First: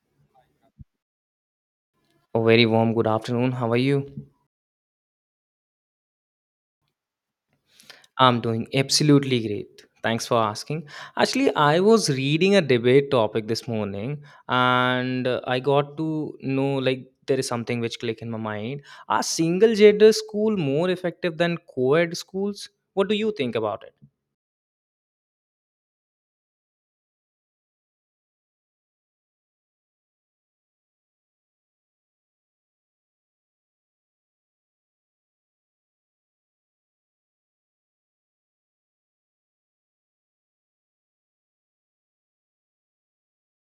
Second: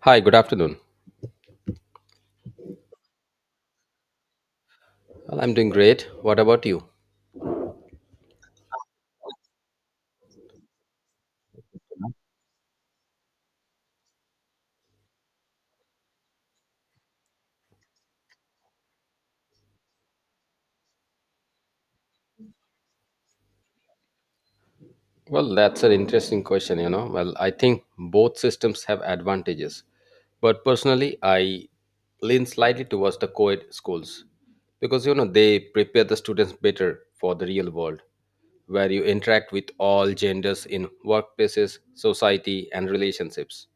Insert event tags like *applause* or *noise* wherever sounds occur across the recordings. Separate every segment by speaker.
Speaker 1: Hi, good afternoon.
Speaker 2: A very warm good afternoon. How are you?
Speaker 1: Well, I'm doing great. What about you?
Speaker 2: I'm doing absolutely great. Thanks for asking. Actually, I was reading a debate topic this morning and I got to know like there is something which clicked in my mind. Are single gender school more effective than co-ed schools? What do you think about it?
Speaker 1: Well, that's an interesting question, you know. Well, I think both systems have advantages, but personally, I lean slightly towards the co-ed schools because you know they prepare the students better for the real world where you interact with all genders in workplaces, society, and relationships.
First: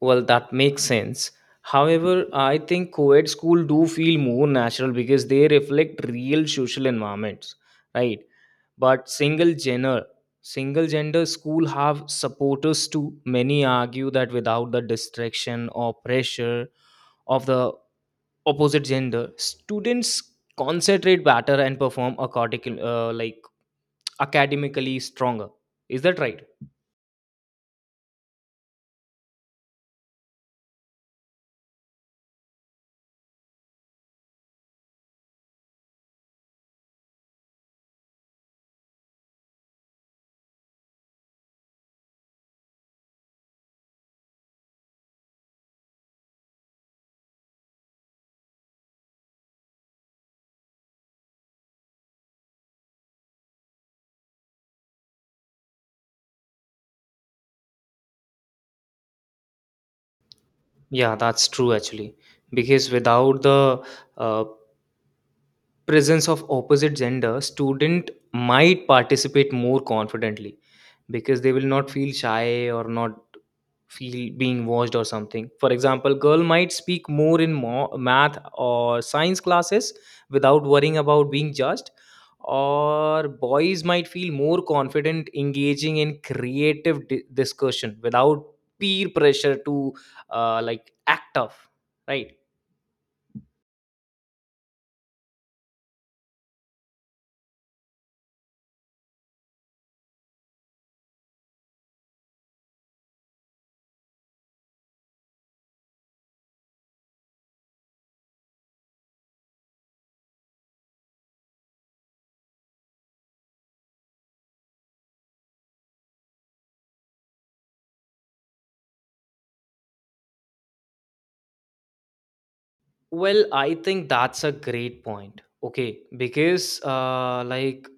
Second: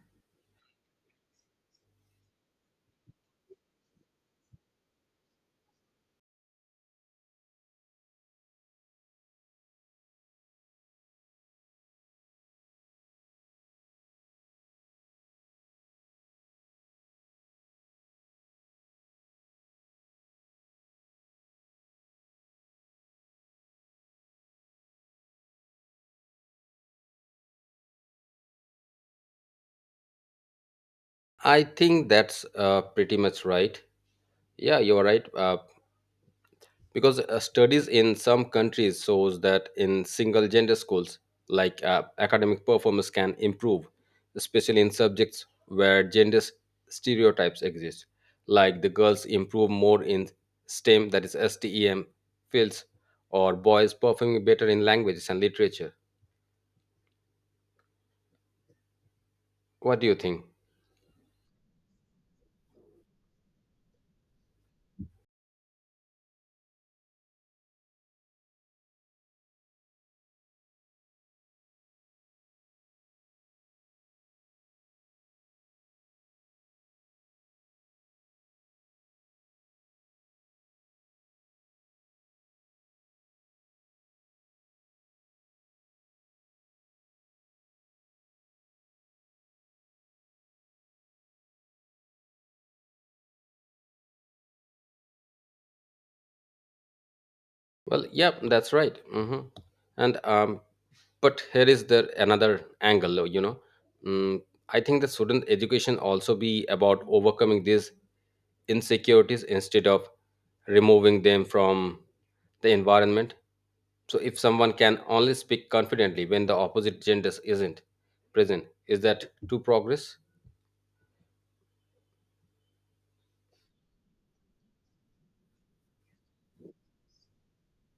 Speaker 2: Well, that makes sense. However, I think co-ed school do feel more natural because they reflect real social environments, right? But single gender school have supporters too. Many argue that without the distraction or pressure of the opposite gender, students concentrate better and perform according, like academically stronger. Is that right?
Speaker 1: I think that's pretty much right. Yeah, you're right. Because studies in some countries shows that in single gender schools like academic performance can improve, especially in subjects where stereotypes exist, like the girls improve more in stem that is stem fields, or boys performing better in languages and literature. What do you think?
Speaker 2: Yeah, that's true actually. Because without the uh, presence of opposite gender student might participate more confidently because they will not feel shy or not feel being watched or something, for example, girl might speak more in math or science classes without worrying about being judged, or boys might feel more confident engaging in creative discussion without peer pressure to like act tough, right?
Speaker 1: Well, yeah, that's right. hmm and But here is there another angle, you know. Mm, I think that student education also be about overcoming these insecurities instead of removing them from the environment. So if someone can only speak confidently when the opposite gender isn't present, is that true progress?
Speaker 2: Well, I think that's a great point. Okay, because like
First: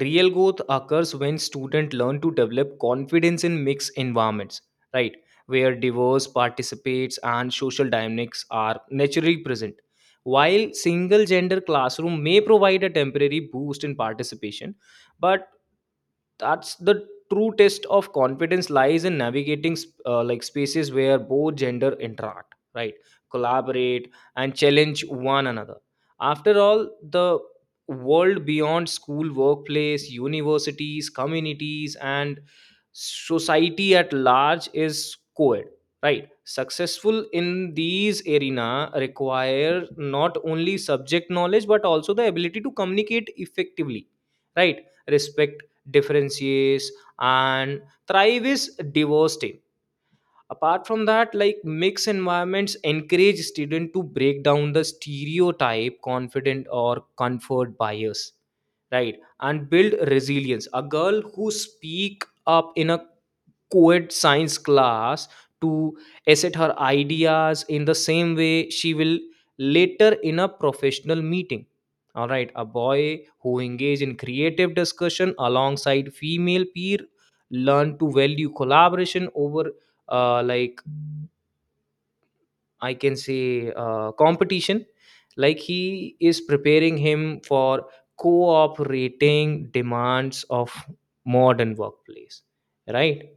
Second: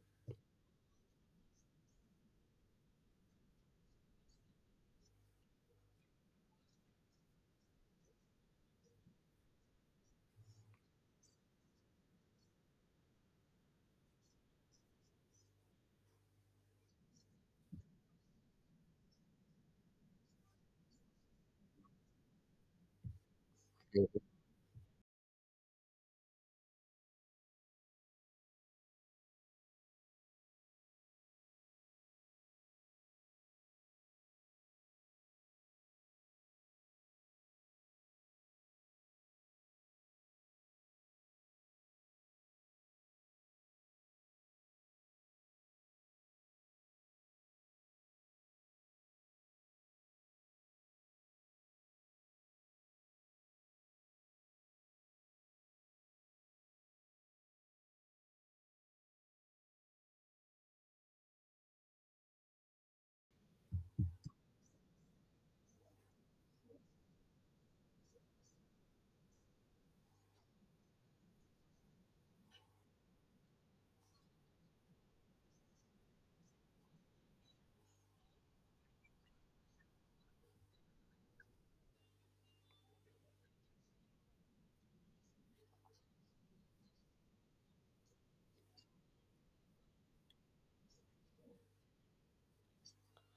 Speaker 2: real growth occurs when students learn to develop confidence in mixed environments, right? Where diverse participates and social dynamics are naturally present. While single gender classroom may provide a temporary boost in participation, but that's the true test of confidence lies in navigating like spaces where both gender interact, right? Collaborate and challenge one another. After all, the world beyond school, workplace, universities, communities, and society at large is co-ed, right? Successful in these arena require not only subject knowledge but also the ability to communicate effectively, right? Respect differentiates and thrive is diverse team. Apart from that, like mixed environments encourage student to break down the stereotype confident or comfort bias, right? And build resilience. A girl who speak up in a co-ed science class to assert her ideas in the same way she will later in a professional meeting. All right, a boy who engage in creative discussion alongside female peer learn to value collaboration over like I can say competition, like he is preparing him for cooperating demands of modern workplace, right?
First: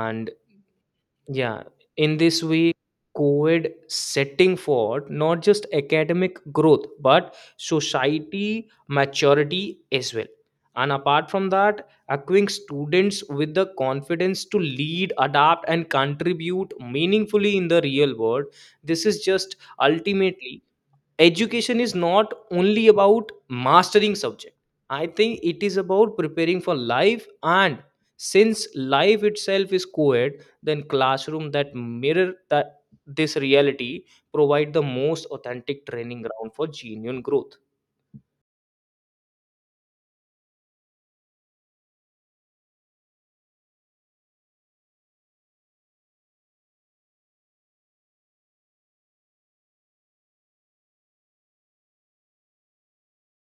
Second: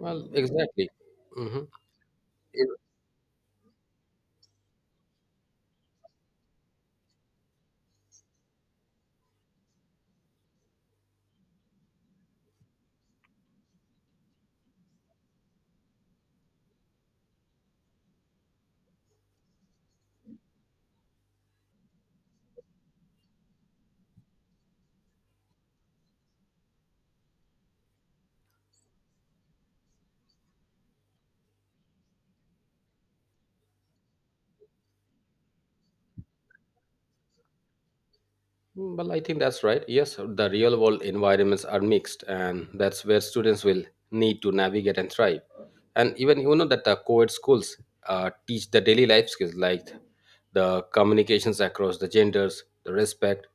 Speaker 1: Well, exactly.
Speaker 2: yeah,
Speaker 1: Mhm.
Speaker 2: in this way, COVID setting forward not just academic growth but society maturity as well. And apart from that, equipping students with the confidence to lead, adapt, and contribute meaningfully in the real world. This is just ultimately education is not only about mastering subject. I think it is about preparing for life, and since life itself is co-ed, then classroom that mirror that this reality provide the most authentic training ground for genuine growth.
Speaker 1: Mm, well, I think that's right. Yes, the real world environments are mixed, and that's where students will need to navigate and thrive. And even you know that the co-ed schools teach the daily life skills like the communications across the genders, the respect,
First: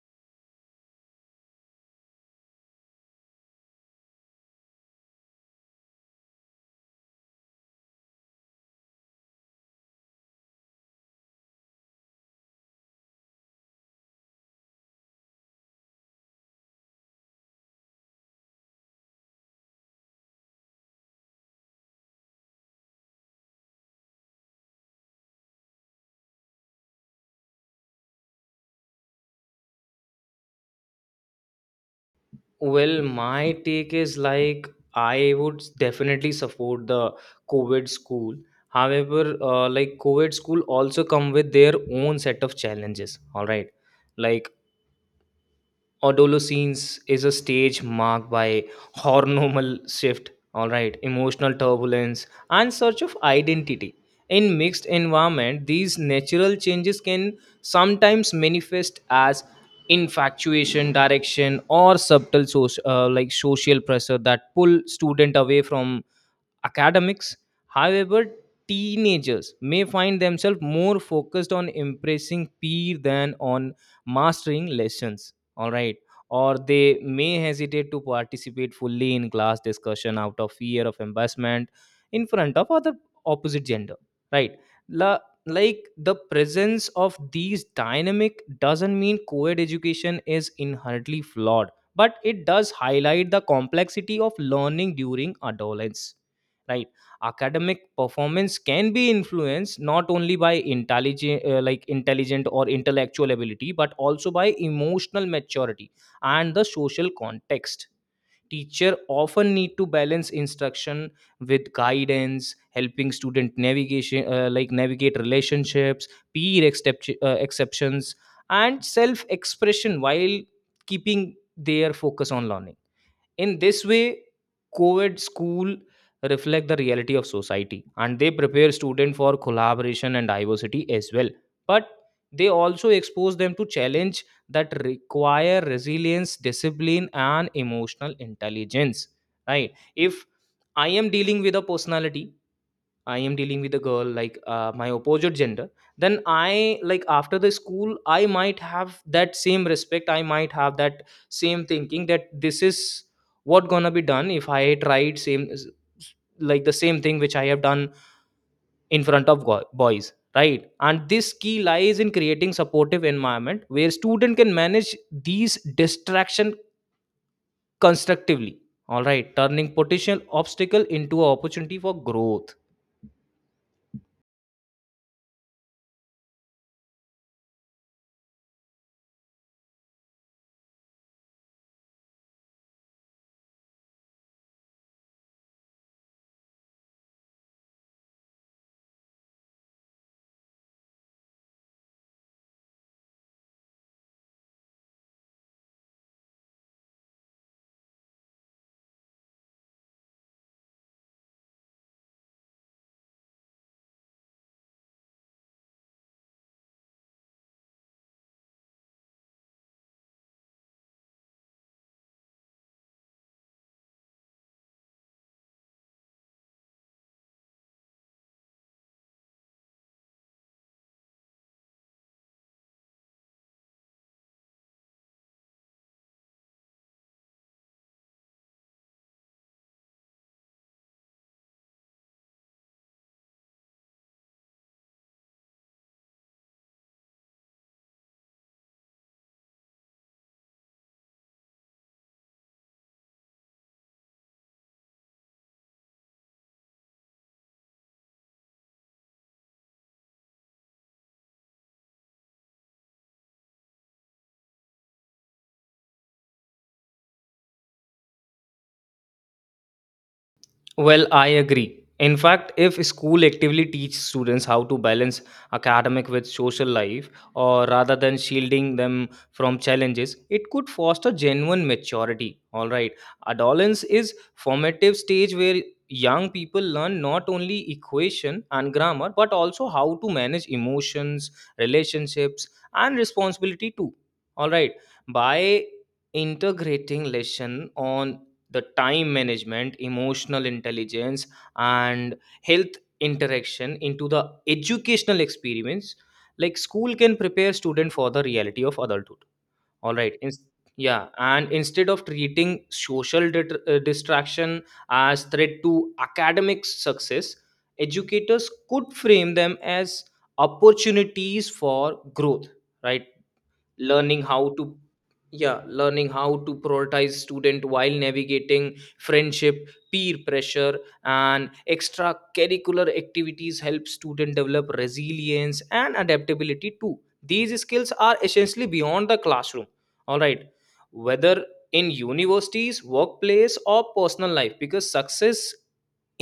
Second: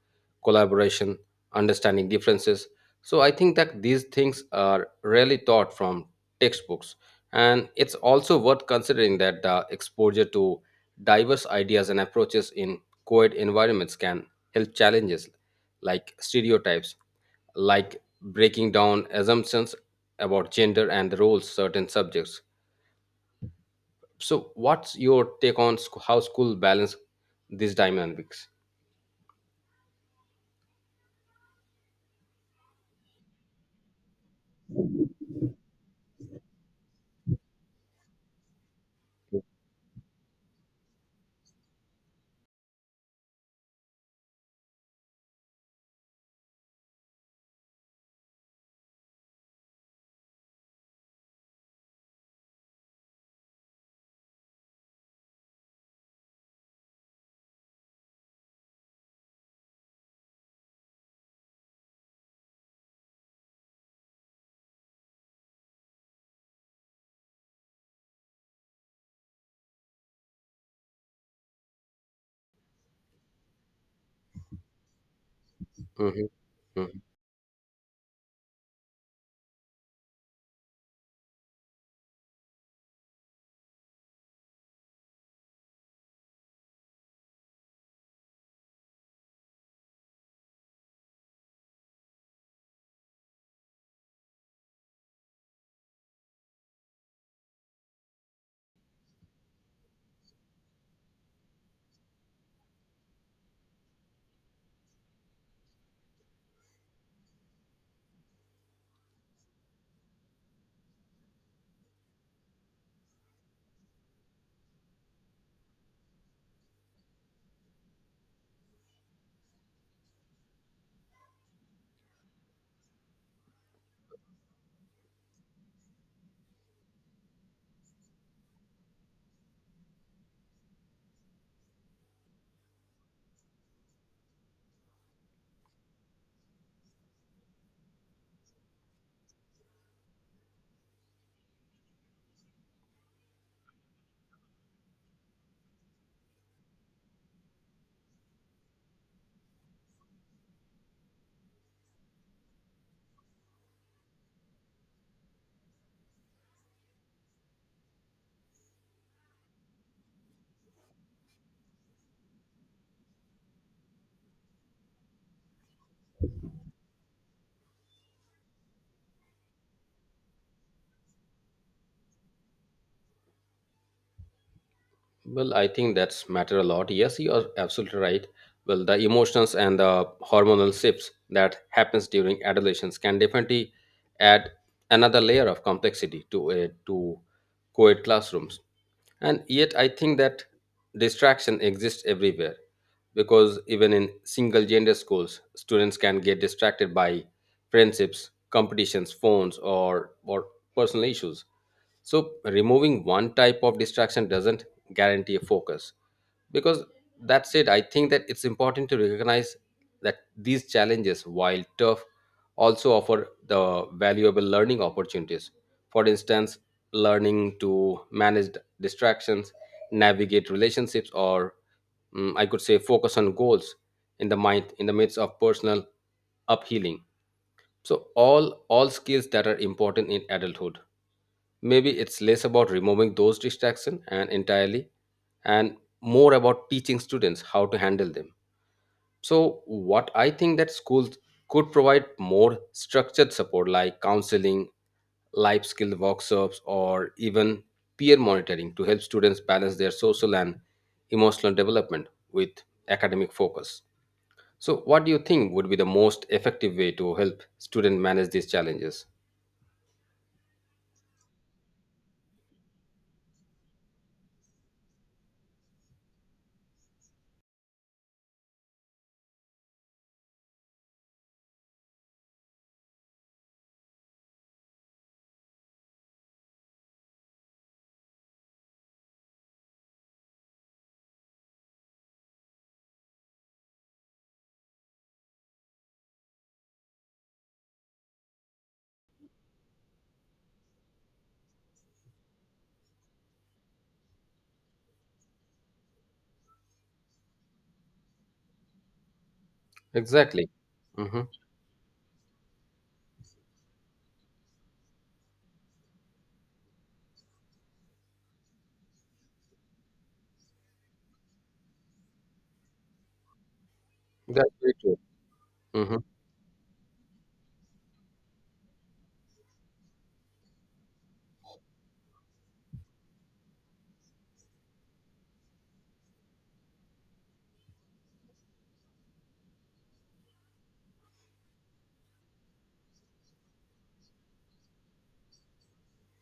Speaker 1: collaboration, understanding differences. So I think that these things are rarely taught from textbooks, and it's also worth considering that the exposure to diverse ideas and approaches in co-ed environments can health challenges like stereotypes, like breaking down assumptions about gender and the roles certain subjects. So, what's your take on sc- how school balance these dynamics?
Speaker 2: Well, my take is like I would definitely support the covid school. However, like covid school also come with their own set of challenges, all right? Like adolescence is a stage marked by hormonal shift, all right? Emotional turbulence and search of identity in mixed environment. These natural changes can sometimes manifest as infatuation direction or subtle like social pressure that pull student away from academics. However, teenagers may find themselves more focused on impressing peer than on mastering lessons. All right.
Speaker 1: Mhm.
Speaker 2: Or they may hesitate to participate fully in class discussion out of fear of embarrassment in front of other opposite gender. Right. La- like the presence of these dynamic doesn't mean co-ed education is inherently flawed, but it does highlight the complexity of learning during adolescence, right? Academic performance can be influenced not only by intelligent, like intelligent or intellectual ability, but also by emotional maturity and the social context. Teacher often need to balance instruction with guidance, helping student navigation, like navigate relationships, peer exceptions, and self expression while keeping their focus on learning. In this way, COVID school reflect the reality of society and they prepare students for collaboration and diversity as well. But they also expose them to challenge that require resilience, discipline, and emotional intelligence. Right? If I am dealing with a personality, I am dealing with a girl, like my opposite gender, then I like after the school I might have that same respect, I might have that same thinking that this is what gonna be done if I tried same, like the same thing which I have done in front of boys, right? And this key lies in creating supportive environment where student can manage these distraction constructively, all right? Turning potential obstacle into an opportunity for growth.
Speaker 1: Well, I think that's matter a lot. Yes, you are absolutely right. Well, the emotions and the hormonal shifts that happens during adolescence can definitely add another layer of complexity to co-ed classrooms. And yet, I think that distraction exists everywhere because even in single gender schools, students can get distracted by friendships, competitions, phones, or personal issues. So, removing one type of distraction doesn't guarantee a focus. Because that said, I think that it's important to recognize that these challenges, while tough, also offer the valuable learning opportunities. For instance, learning to manage distractions, navigate relationships, or I could say focus on goals in the mind in the midst of personal uphealing. So all skills that are important in adulthood, maybe it's less about removing those distractions and entirely and more about teaching students how to handle them. So what I think that schools could provide more structured support like counseling, life skill workshops, or even peer monitoring to help students balance their social and emotional development with academic focus. So what do you think would be the most effective way to help students manage these challenges?
Speaker 2: Well, I agree. In fact, if school actively teach students how to balance academic with social life, or rather than shielding them from challenges, it could foster genuine maturity. All right, adolescence is formative stage where young people learn not only equation and grammar but also how to manage emotions, relationships, and responsibility too. All right, by integrating lesson on the time management, emotional intelligence, and health interaction into the educational experience, like school can prepare student for the reality of adulthood, all right, in-
Speaker 1: Exactly.
Speaker 2: yeah,
Speaker 1: Hmm.
Speaker 2: and instead of treating social distraction as threat to academic success, educators could frame them as opportunities for growth, right? Learning
Speaker 1: That's
Speaker 2: how to,
Speaker 1: very true.
Speaker 2: yeah,
Speaker 1: Hmm.
Speaker 2: learning how to prioritize student while navigating friendship, peer pressure, and extracurricular activities help student develop resilience and adaptability too. These skills are essentially beyond the classroom, all right? Whether in universities, workplace, or personal life, because success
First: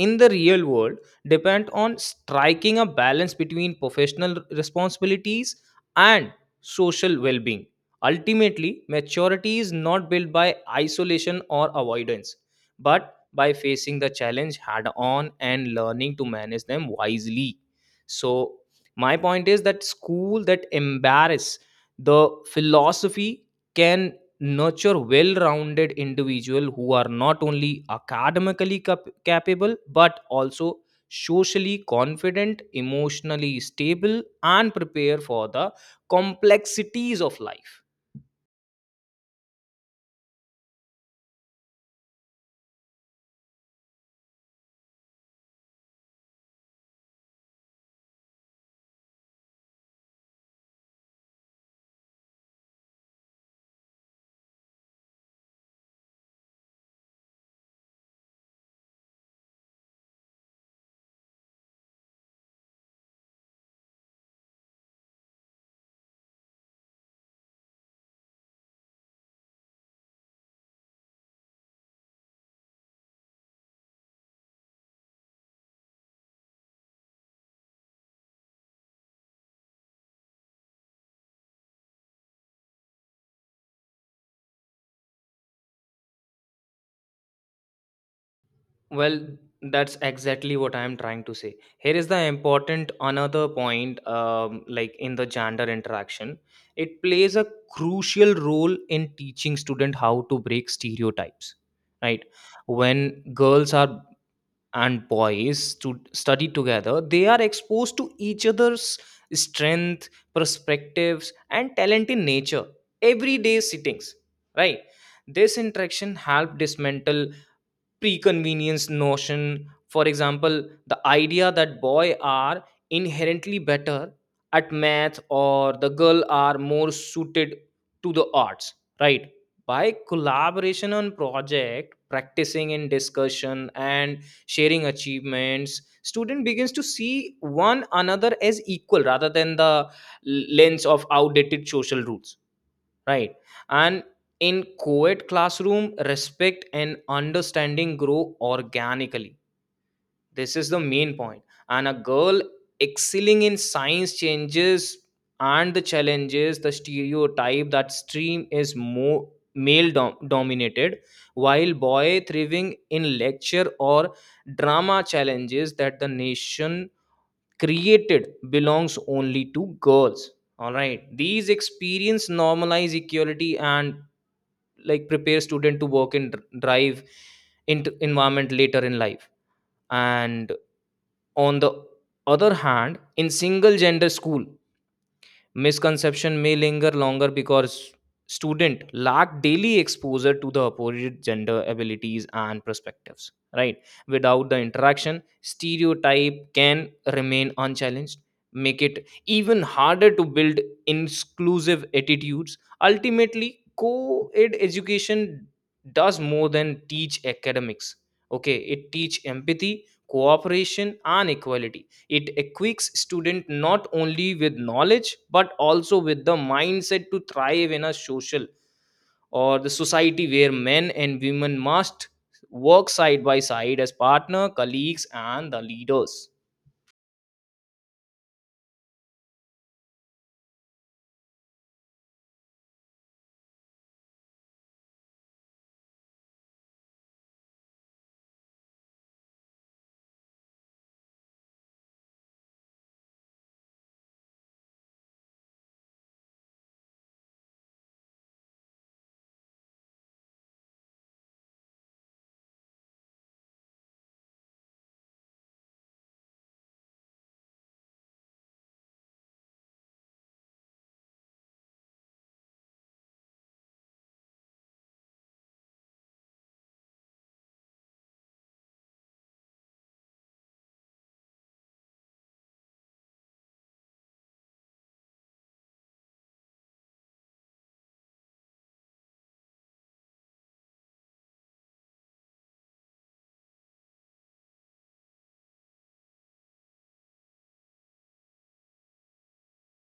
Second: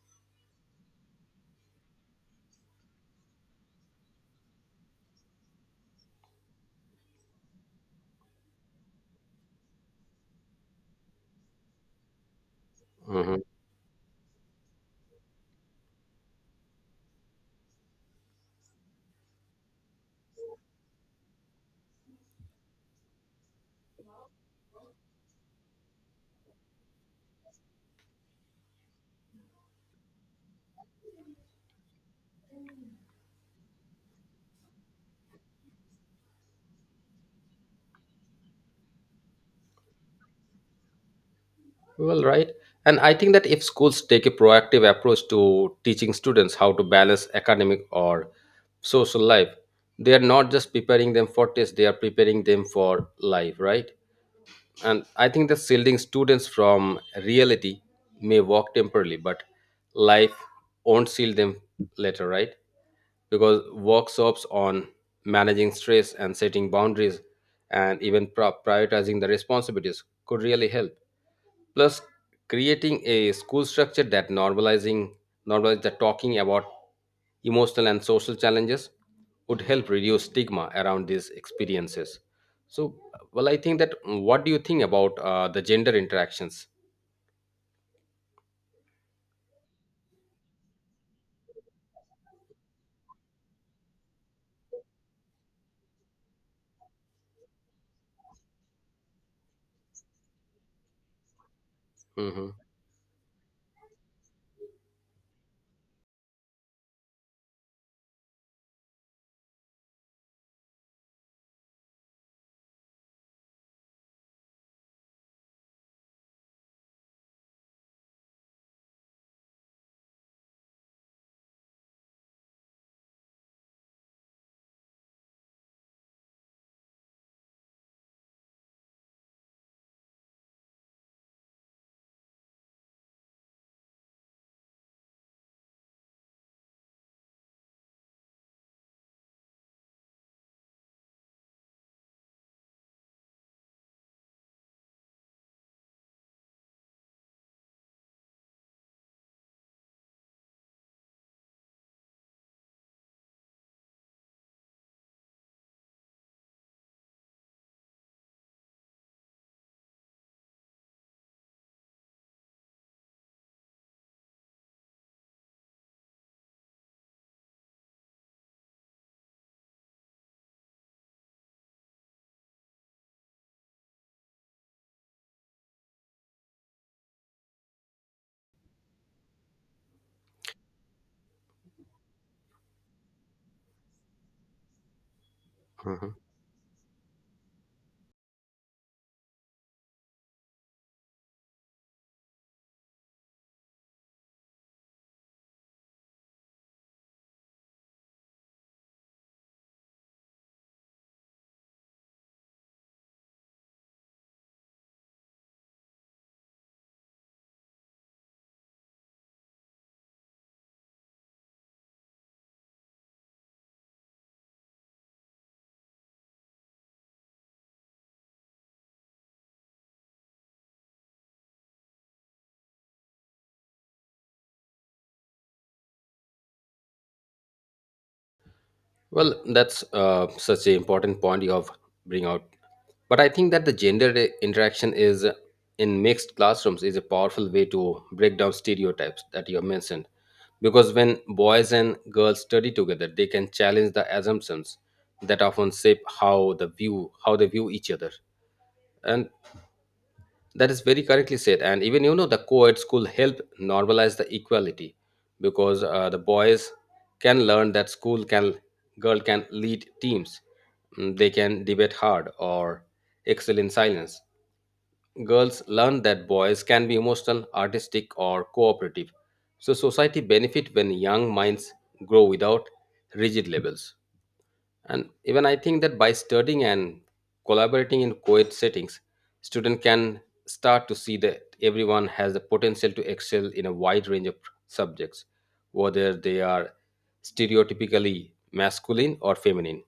Speaker 2: in the real world depend on striking a balance between professional responsibilities and social well being. Ultimately, maturity is not built by isolation or avoidance, but
Speaker 1: Hmm.
Speaker 2: by facing the challenge head on and learning to manage them wisely. So, my point is that school that embarrass the philosophy can nurture well-rounded individual who are not only academically capable but also socially confident, emotionally stable, and prepare for the complexities of life.
Speaker 1: Well, right. And I think that if schools take a proactive approach to teaching students how to balance academic or social life, they are not just preparing them for tests, they are preparing them for life, right? And I think that shielding students from reality may work temporarily, but life won't shield them later, right? Because workshops on managing stress and setting boundaries and even prioritizing the responsibilities could really help. Plus, creating a school structure that normalizing normalize the talking about emotional and social challenges would help reduce stigma around these experiences. So, well, I think that what do you think about the gender interactions?
Speaker 2: Well, that's exactly what I am trying to say. Here is the important another point, like in the gender interaction, it plays a crucial role in teaching student how to break stereotypes. Right,
Speaker 1: Hmm.
Speaker 2: when girls are and boys to study together, they are exposed to each other's strength, perspectives, and talent in nature everyday sittings. Right, this interaction help dismantle preconvenience notion. For example, the idea that boy are inherently better at math or the girl are more suited to the arts, right? By collaboration on project, practicing in discussion, and sharing achievements, student begins to see one another as equal rather than the lens of outdated social rules, right? And in co-ed classroom respect and understanding grow organically. This is the main point. And a girl excelling in science changes and the challenges the stereotype that stream is more dominated, while boy thriving in lecture or drama challenges that the nation created belongs only to girls. All right, these experience normalize equality and like prepare student to work and drive into environment later in life. And on the other hand, in single gender school,
Speaker 1: Hmm.
Speaker 2: misconception may linger longer because student lack daily exposure to the opposite gender abilities and perspectives, right? Without the interaction stereotype can remain unchallenged, make it even harder to build inclusive attitudes. Ultimately, co-ed education does more than teach academics. Okay, it teach empathy, cooperation, and equality. It equips student not only with knowledge but also with the mindset to thrive in a social or the society where men and women must work side by side as partner, colleagues, and the leaders.
Speaker 1: Well, that's such an important point you have bring out. But I think that the interaction is in mixed classrooms is a powerful way to break down stereotypes that you have mentioned. Because when boys and girls study together they can challenge the assumptions that often shape how they view each other. And that is very correctly said. And even you know the co-ed school help normalize the equality because the boys can learn that school can girl can lead teams. Mm, they can debate hard or excel in silence. Girls learn that boys can be emotional, artistic, or cooperative. So society benefit when young minds grow without rigid labels. And even I think that by studying and collaborating in co-ed settings, student can start to see that everyone has the potential to excel in a wide range of subjects, whether they are stereotypically masculine or feminine.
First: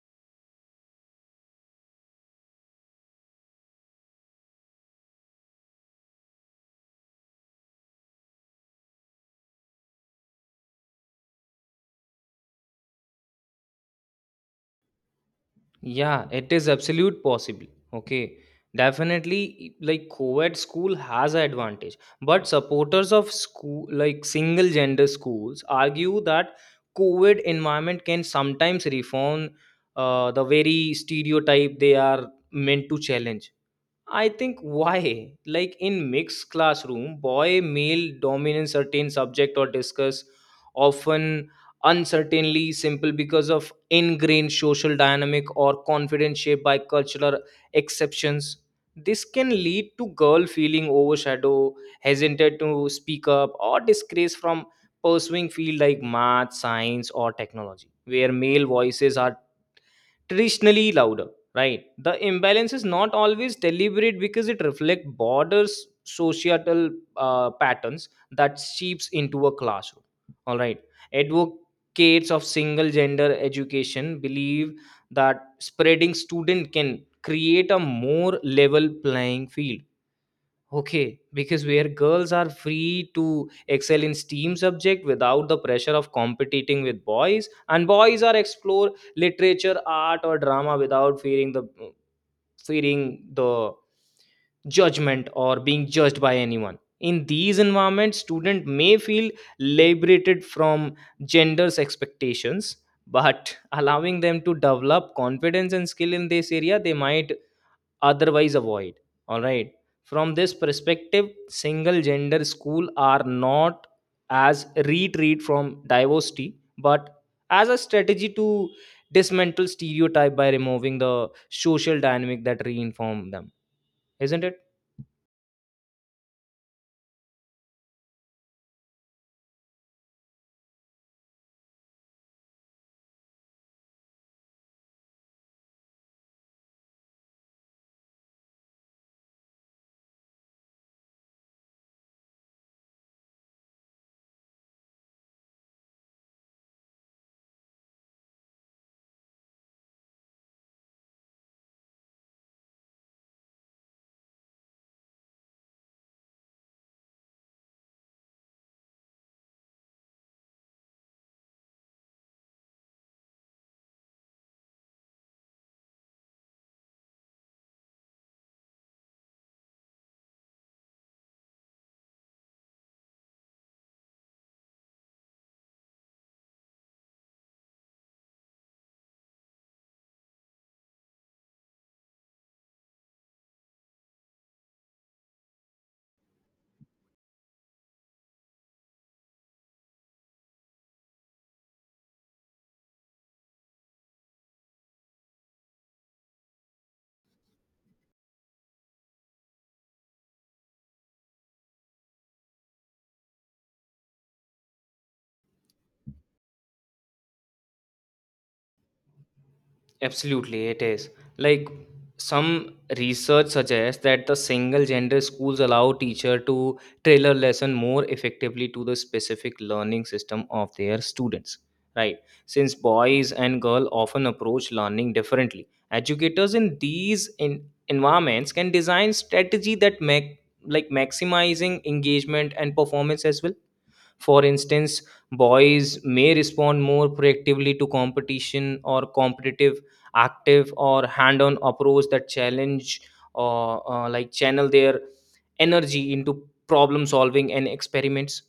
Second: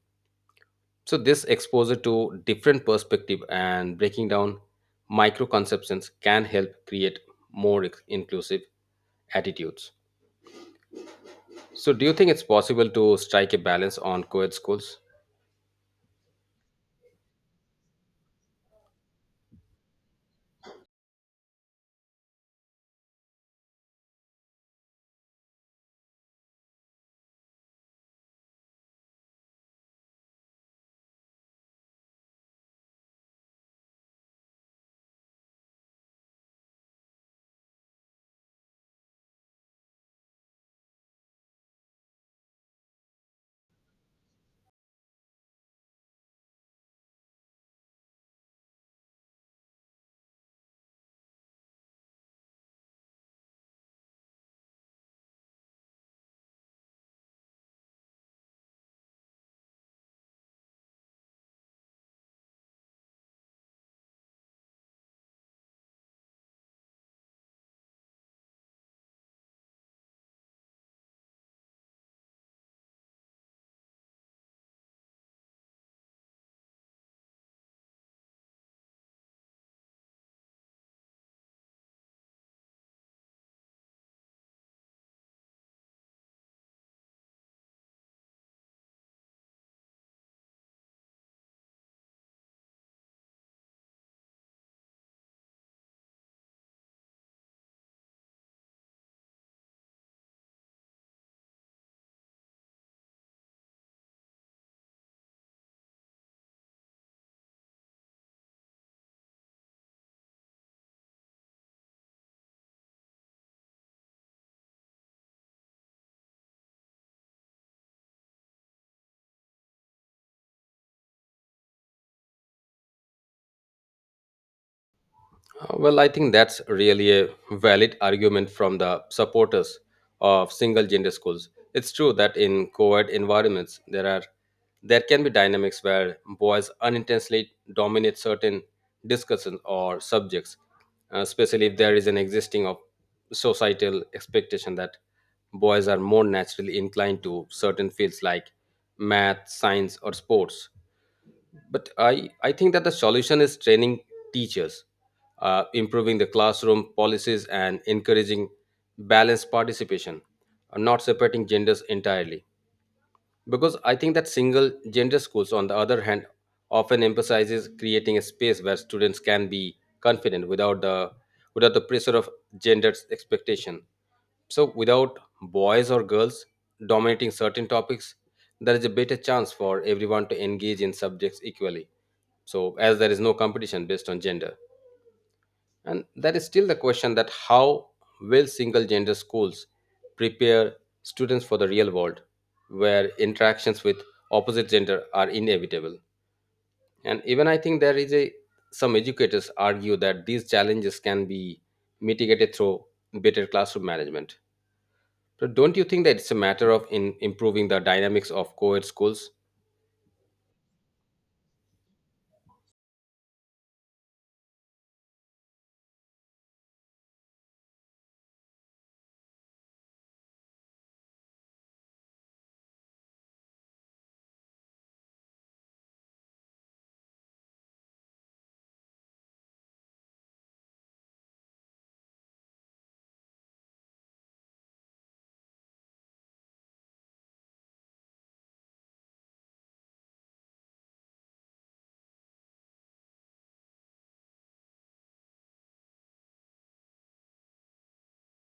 Speaker 1: So this exposure to different perspective and breaking down micro conceptions can help create more inclusive attitudes. So do you think it's possible to strike a balance on co-ed schools?
Speaker 2: Yeah, it is absolute possible. Okay. Definitely like co-ed school has an advantage. But supporters of school like single gender schools argue that co-ed environment can sometimes reform the very stereotype they are meant to challenge. I think why? Like in mixed classroom, boy male dominance certain subject or discuss often uncertainly simple because of ingrained social dynamic or confidence shaped by cultural exceptions. This can lead to girl feeling overshadowed, hesitant to speak up, or disgrace from pursuing field like math, science, or technology, where male voices are traditionally louder, right? The imbalance is not always deliberate because it reflects borders societal patterns that seeps into a classroom, all right? Advocates of single gender education believe that spreading student can create a more level playing field. Okay, because where girls are free to excel in STEAM subject without the pressure of competing with boys, and boys are explore literature, art, or drama without fearing the judgment or being judged by anyone. In these environments, student may feel liberated from gender's expectations, but *laughs* allowing them to develop confidence and skill in this area, they might otherwise avoid, all right? From this perspective single gender school are not as retreat from diversity but as a strategy to dismantle stereotype by removing the social dynamic that reinform them, isn't it?
Speaker 1: Well, I think that's really a valid argument from the supporters of single gender schools. It's true that in co-ed environments there can be dynamics where boys unintentionally dominate certain discussions or subjects, especially if there is an existing of societal expectation that boys are more naturally inclined to certain fields like math, science, or sports. But I think that the solution is training teachers, improving the classroom policies and encouraging balanced participation, and not separating genders entirely. Because I think that single gender schools on the other hand often emphasizes creating a space where students can be confident without the pressure of gender expectation. So without boys or girls dominating certain topics, there is a better chance for everyone to engage in subjects equally, so as there is no competition based on gender. And there is still the question that how will single gender schools prepare students for the real world where interactions with opposite gender are inevitable. And even I think there is a some educators argue that these challenges can be mitigated through better classroom management. So don't you think that it's a matter of in improving the dynamics of co-ed schools?
Speaker 2: Absolutely, it is. Like some research suggests that the single gender schools allow teacher to tailor lesson more effectively to the specific learning system of their students, right? Since boys and girls often approach learning differently, educators in these in environments can design strategy that make like maximizing engagement and performance as well. For instance, boys may respond more proactively to competition or competitive, active, or hand on approach that challenge or channel their energy into problem solving and experiments.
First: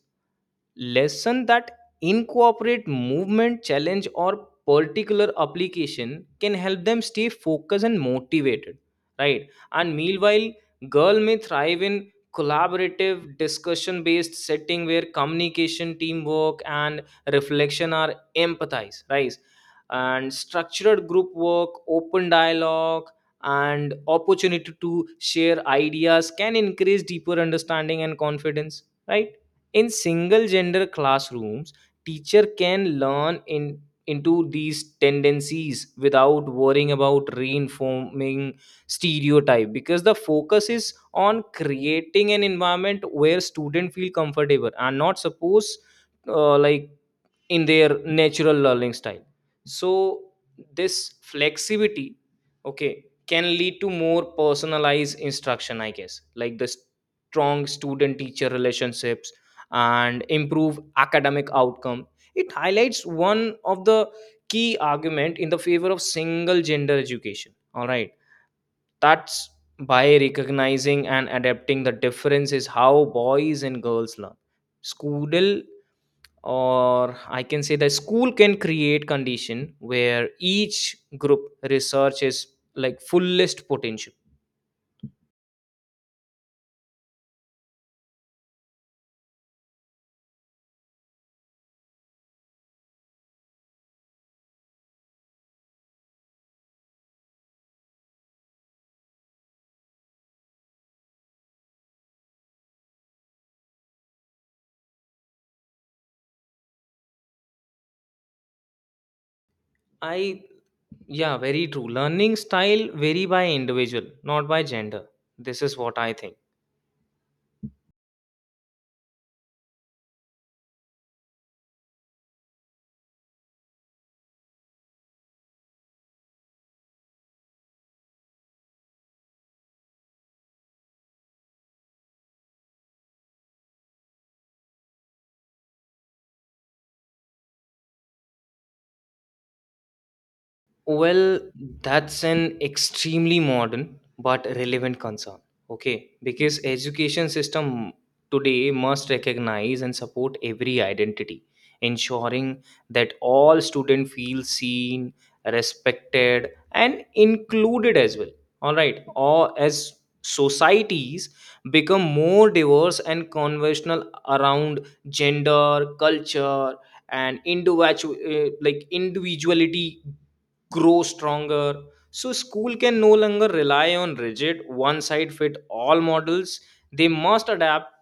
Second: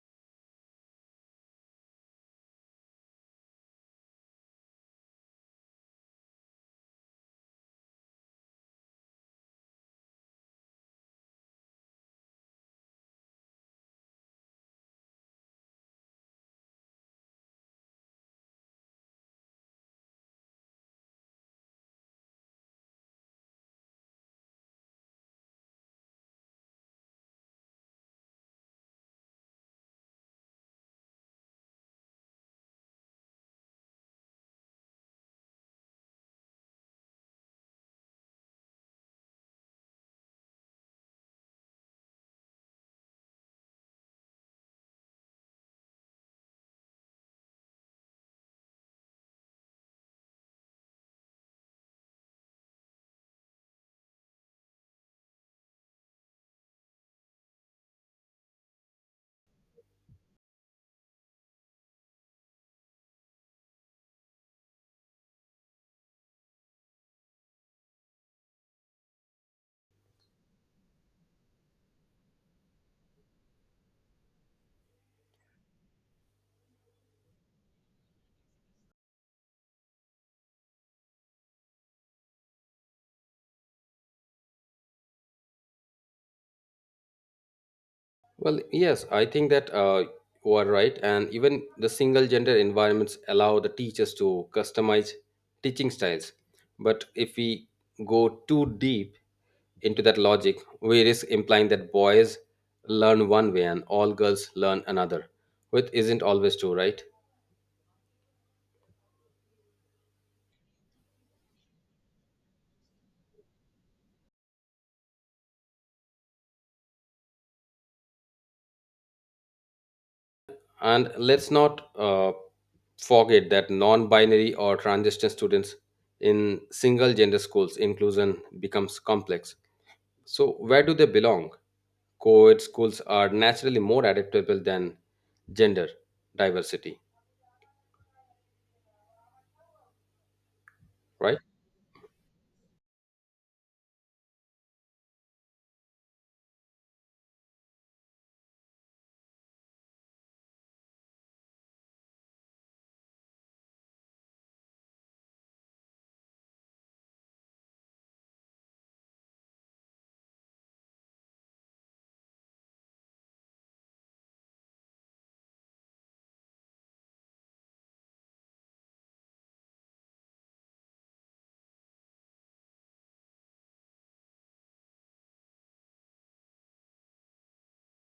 Speaker 2: Lesson that incorporate movement challenge or particular application can help them stay focused and motivated, right? And meanwhile, girl may thrive in collaborative discussion based setting where communication teamwork and reflection are empathized, right? And structured group work open dialogue and opportunity to share ideas can increase deeper understanding and confidence, right? In single gender classrooms, teacher can learn in into these tendencies without worrying about reinforming stereotype, because the focus is on creating an environment where students feel comfortable and not suppose, uh, like in their natural learning style. So this flexibility, okay, can lead to more personalized instruction, I guess, like the strong student teacher relationships and improve academic outcome. It highlights one of the key argument in the favor of single gender education. All right, that's by recognizing and adapting the differences how boys and girls learn, school, or I can say, the school can create condition where each group research is like fullest potential.
Speaker 1: Well, yes, I think that you are right. And even the single gender environments allow the teachers to customize teaching styles. But if we go too deep into that logic, we risk implying that boys learn one way and all girls learn another, which isn't always true, right?
Speaker 2: I Yeah, very true. Learning style vary by individual, not by gender. This is what I think.
Speaker 1: And let's not forget that non binary or transgender students in single gender schools inclusion becomes complex. So, where do they belong? Co ed schools are naturally more adaptable than gender diversity, right?
Speaker 2: Well, that's an extremely modern but relevant concern. Okay, because education system today must recognize and support every identity, ensuring that all student feel seen, respected, and included as well. All right, or as societies become more diverse and conventional around gender, culture, and individual, like individuality grow stronger. So, school can no longer rely on rigid, one size fit all models. They must adapt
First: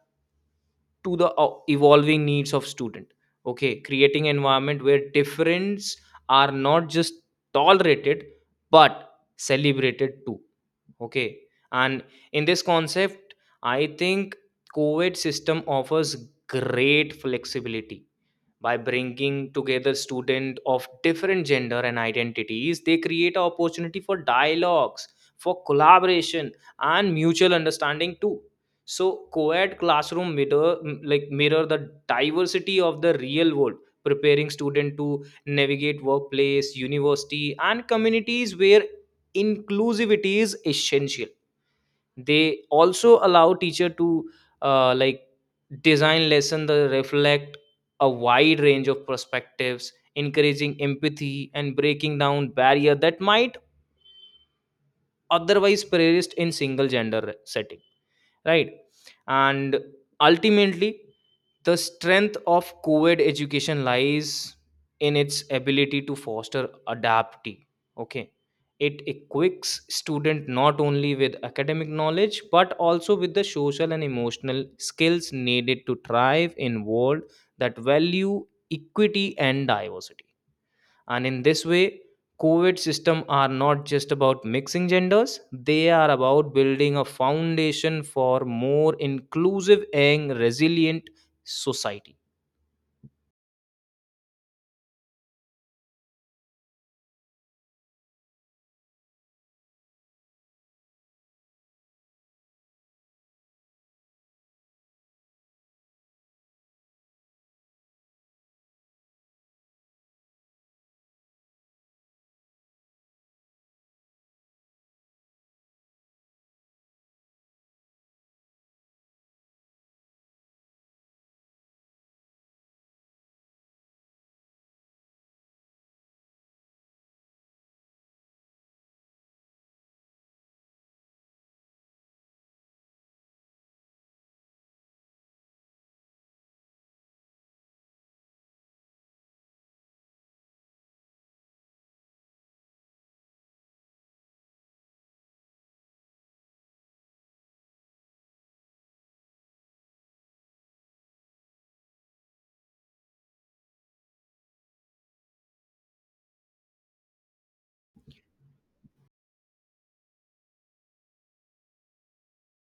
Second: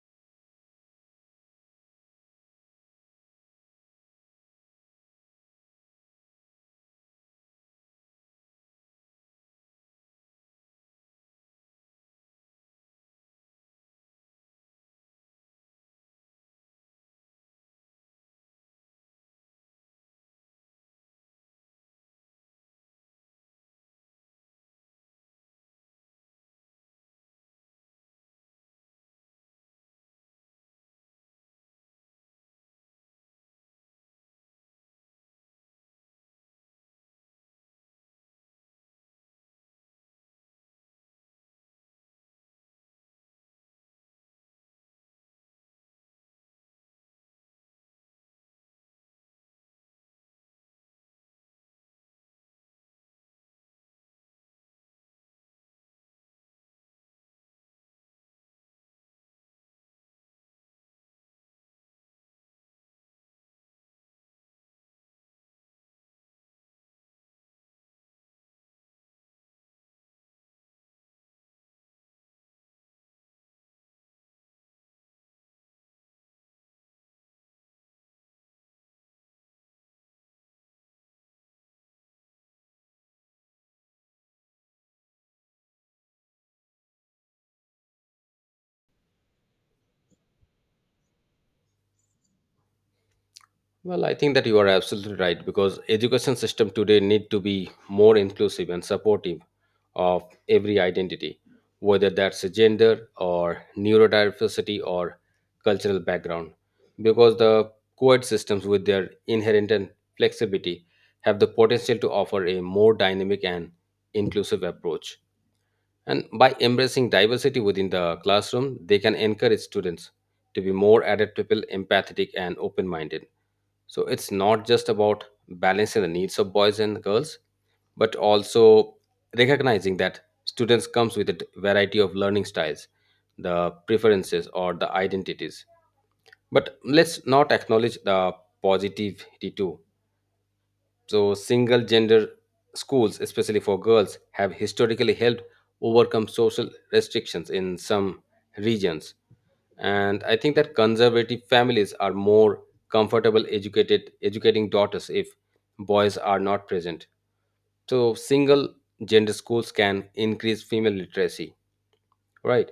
Speaker 2: to the evolving needs of student. Okay, creating environment where difference are not just tolerated but celebrated too. Okay, and in this concept, I think COVID system offers great flexibility. By bringing together students of different gender and identities, they create an opportunity for dialogues, for collaboration and mutual understanding too. So co-ed classroom mirror, mirror the diversity of the real world, preparing student to navigate workplace university and communities where inclusivity is essential. They also allow teacher to uh, like design lesson that reflect a wide range of perspectives, encouraging empathy and breaking down barrier that might otherwise persist in single gender setting, right? And ultimately, the strength of covid education lies in its ability to foster adaptee. Okay, it equips student not only with academic knowledge but also with the social and emotional skills needed to thrive in world that value equity and diversity. And in this way, covid system are not just about mixing genders, they are about building a foundation for more inclusive and resilient society.
Speaker 1: Well, I think that you are absolutely right because education system today need to be more inclusive and supportive of every identity, whether that's a gender or neurodiversity or cultural background, because the co-ed systems with their inherent and flexibility have the potential to offer a more dynamic and inclusive approach. And by embracing diversity within the classroom, they can encourage students to be more adaptable, empathetic, and open minded. So it's not just about balancing the needs of boys and girls, but also recognizing that students comes with a variety of learning styles, the preferences or the identities. But let's not acknowledge the positivity too. So, single gender schools, especially for girls, have historically helped overcome social restrictions in some regions. And I think that conservative families are more comfortable educated educating daughters if boys are not present. So, single gender schools can increase female literacy, right?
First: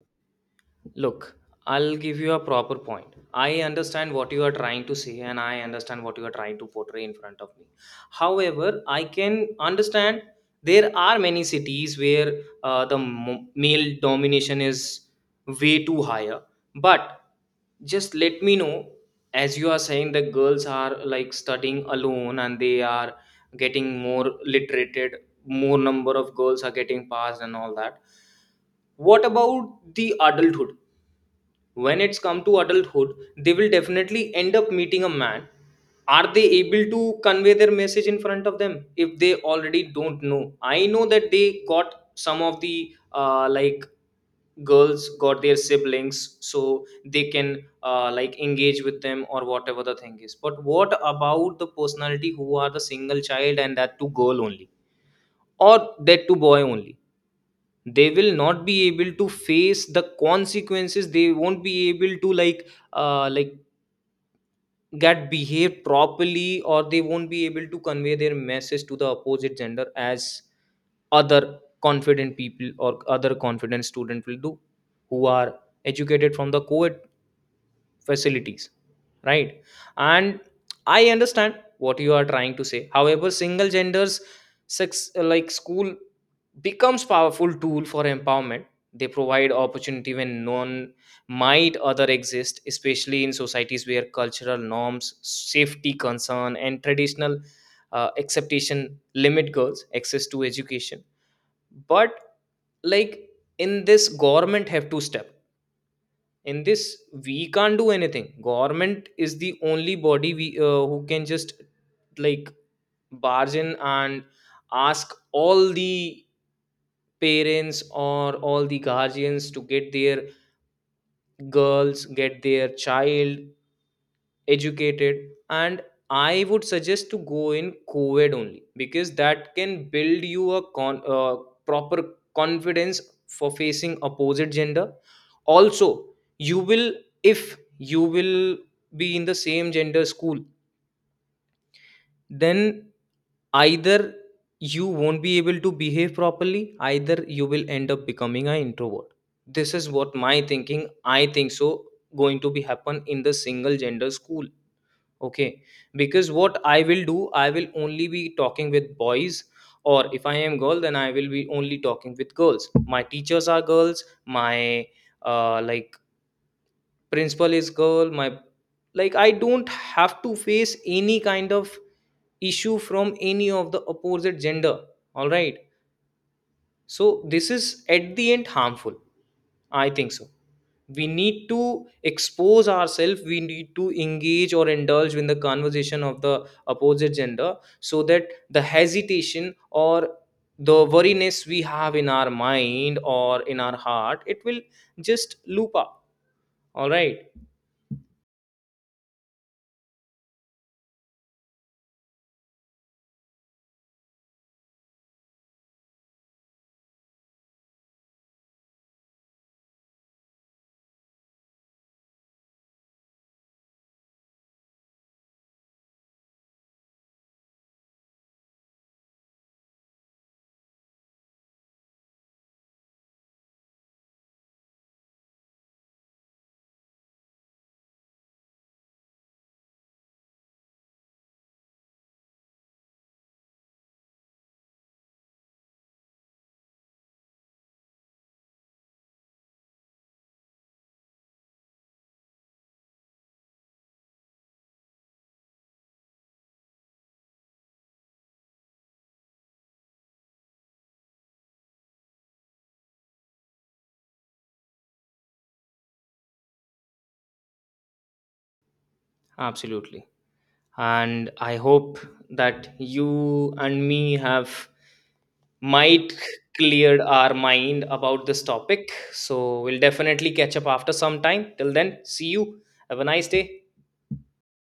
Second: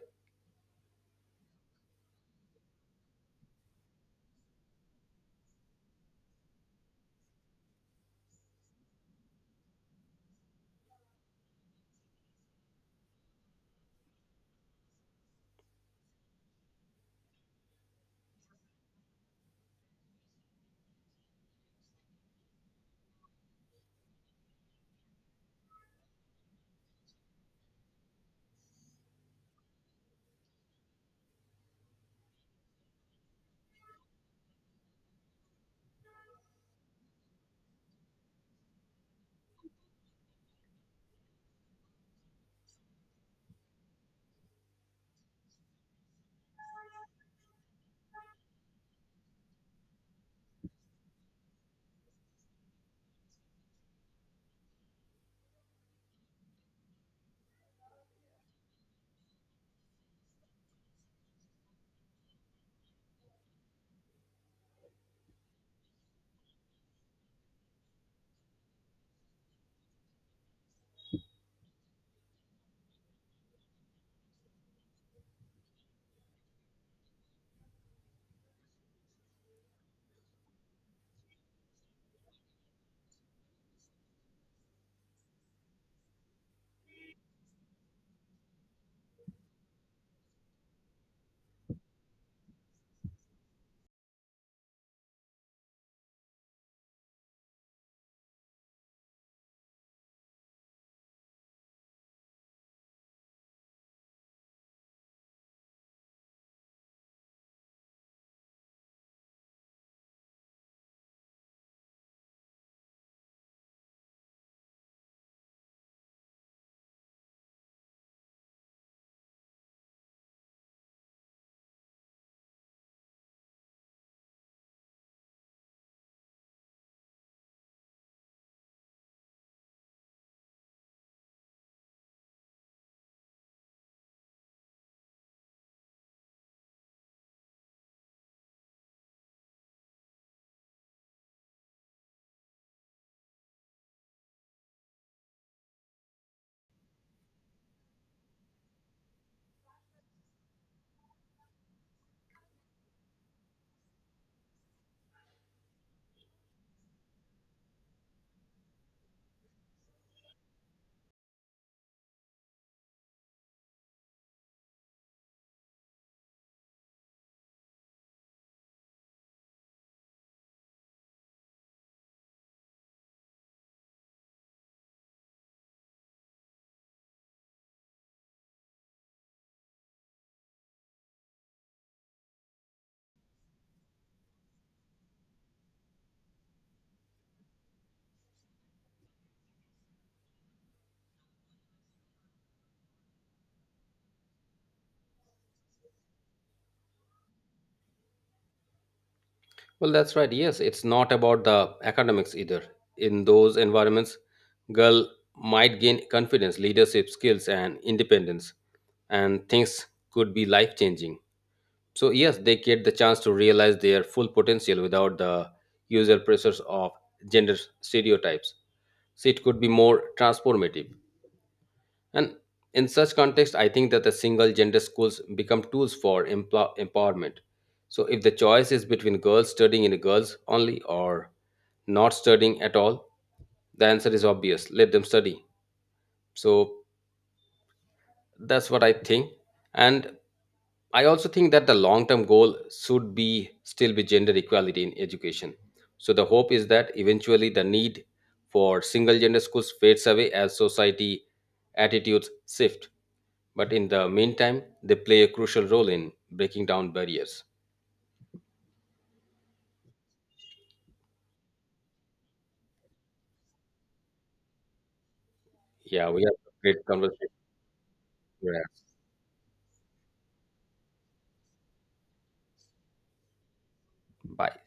Speaker 2: Look, I'll give you a proper point. I understand what you are trying to say, and I understand what you are trying to portray in front of me. However, I can understand there are many cities where the male domination is way too higher. But just let me know, as you are saying, the girls are like studying alone and they are getting more literated, more number of girls are getting passed and all that. What about the adulthood? When it's come to adulthood, they will definitely end up meeting a man. Are they able to convey their message in front of them if they already don't know? I know that they got some of the, girls got their siblings, so they can, engage with them or whatever the thing is. But what about the personality who are the single child, and that to girl only, or that to boy only? They will not be able to face the consequences. They won't be able to like, uh, like get behave properly, or they won't be able to convey their message to the opposite gender as other confident people or other confident student will do, who are educated from the co facilities, right? And I understand what you are trying to say. However, single genders sex, school becomes powerful tool for empowerment. They provide opportunity when none might other exist, especially in societies where cultural norms safety concern and traditional acceptation limit girls access to education. But like, in this government have to step in this. We can't do anything. Government is the only body, we who can just like barge in and ask all the parents or all the guardians to get their girls, get their child educated. And I would suggest to go in co-ed only, because that can build you a proper confidence for facing opposite gender. Also, you will, if you will be in the same gender school, then either you won't be able to behave properly, either you will end up becoming an introvert. This is what my thinking, I think so, going to be happen in the single gender school. Okay, because what I will do, I will only be talking with boys, or if I am girl, then I will be only talking with girls. My teachers are girls, my uh, like principal is girl, my like, I don't have to face any kind of issue from any of the opposite gender. All right, so, this is at the end harmful. I think so. We need to expose ourselves, we need to engage or indulge in the conversation of the opposite gender, so that the hesitation or the worriness we have in our mind or in our heart, it will just loop up. All right.
Speaker 1: Well, that's right. Yes, it's not about the academics either. In those environments, girl might gain confidence, leadership skills, and independence, and things could be life changing. So, yes, they get the chance to realize their full potential without the usual pressures of gender stereotypes. So, it could be more transformative. And in such context, I think that the single gender schools become tools for empowerment. So if the choice is between girls studying in a girls only or not studying at all, the answer is obvious. Let them study. So that's what I think. And I also think that the long term goal should be still be gender equality in education. So the hope is that eventually the need for single gender schools fades away as society attitudes shift. But in the meantime, they play a crucial role in breaking down barriers.
Speaker 2: Absolutely. And I hope that you and me have
Speaker 1: Yeah,
Speaker 2: might
Speaker 1: we have a great
Speaker 2: cleared
Speaker 1: conversation.
Speaker 2: our mind about this
Speaker 1: Yeah.
Speaker 2: topic. So we'll definitely catch up after some time. Till then, see you. Have a nice day.
Speaker 1: Bye.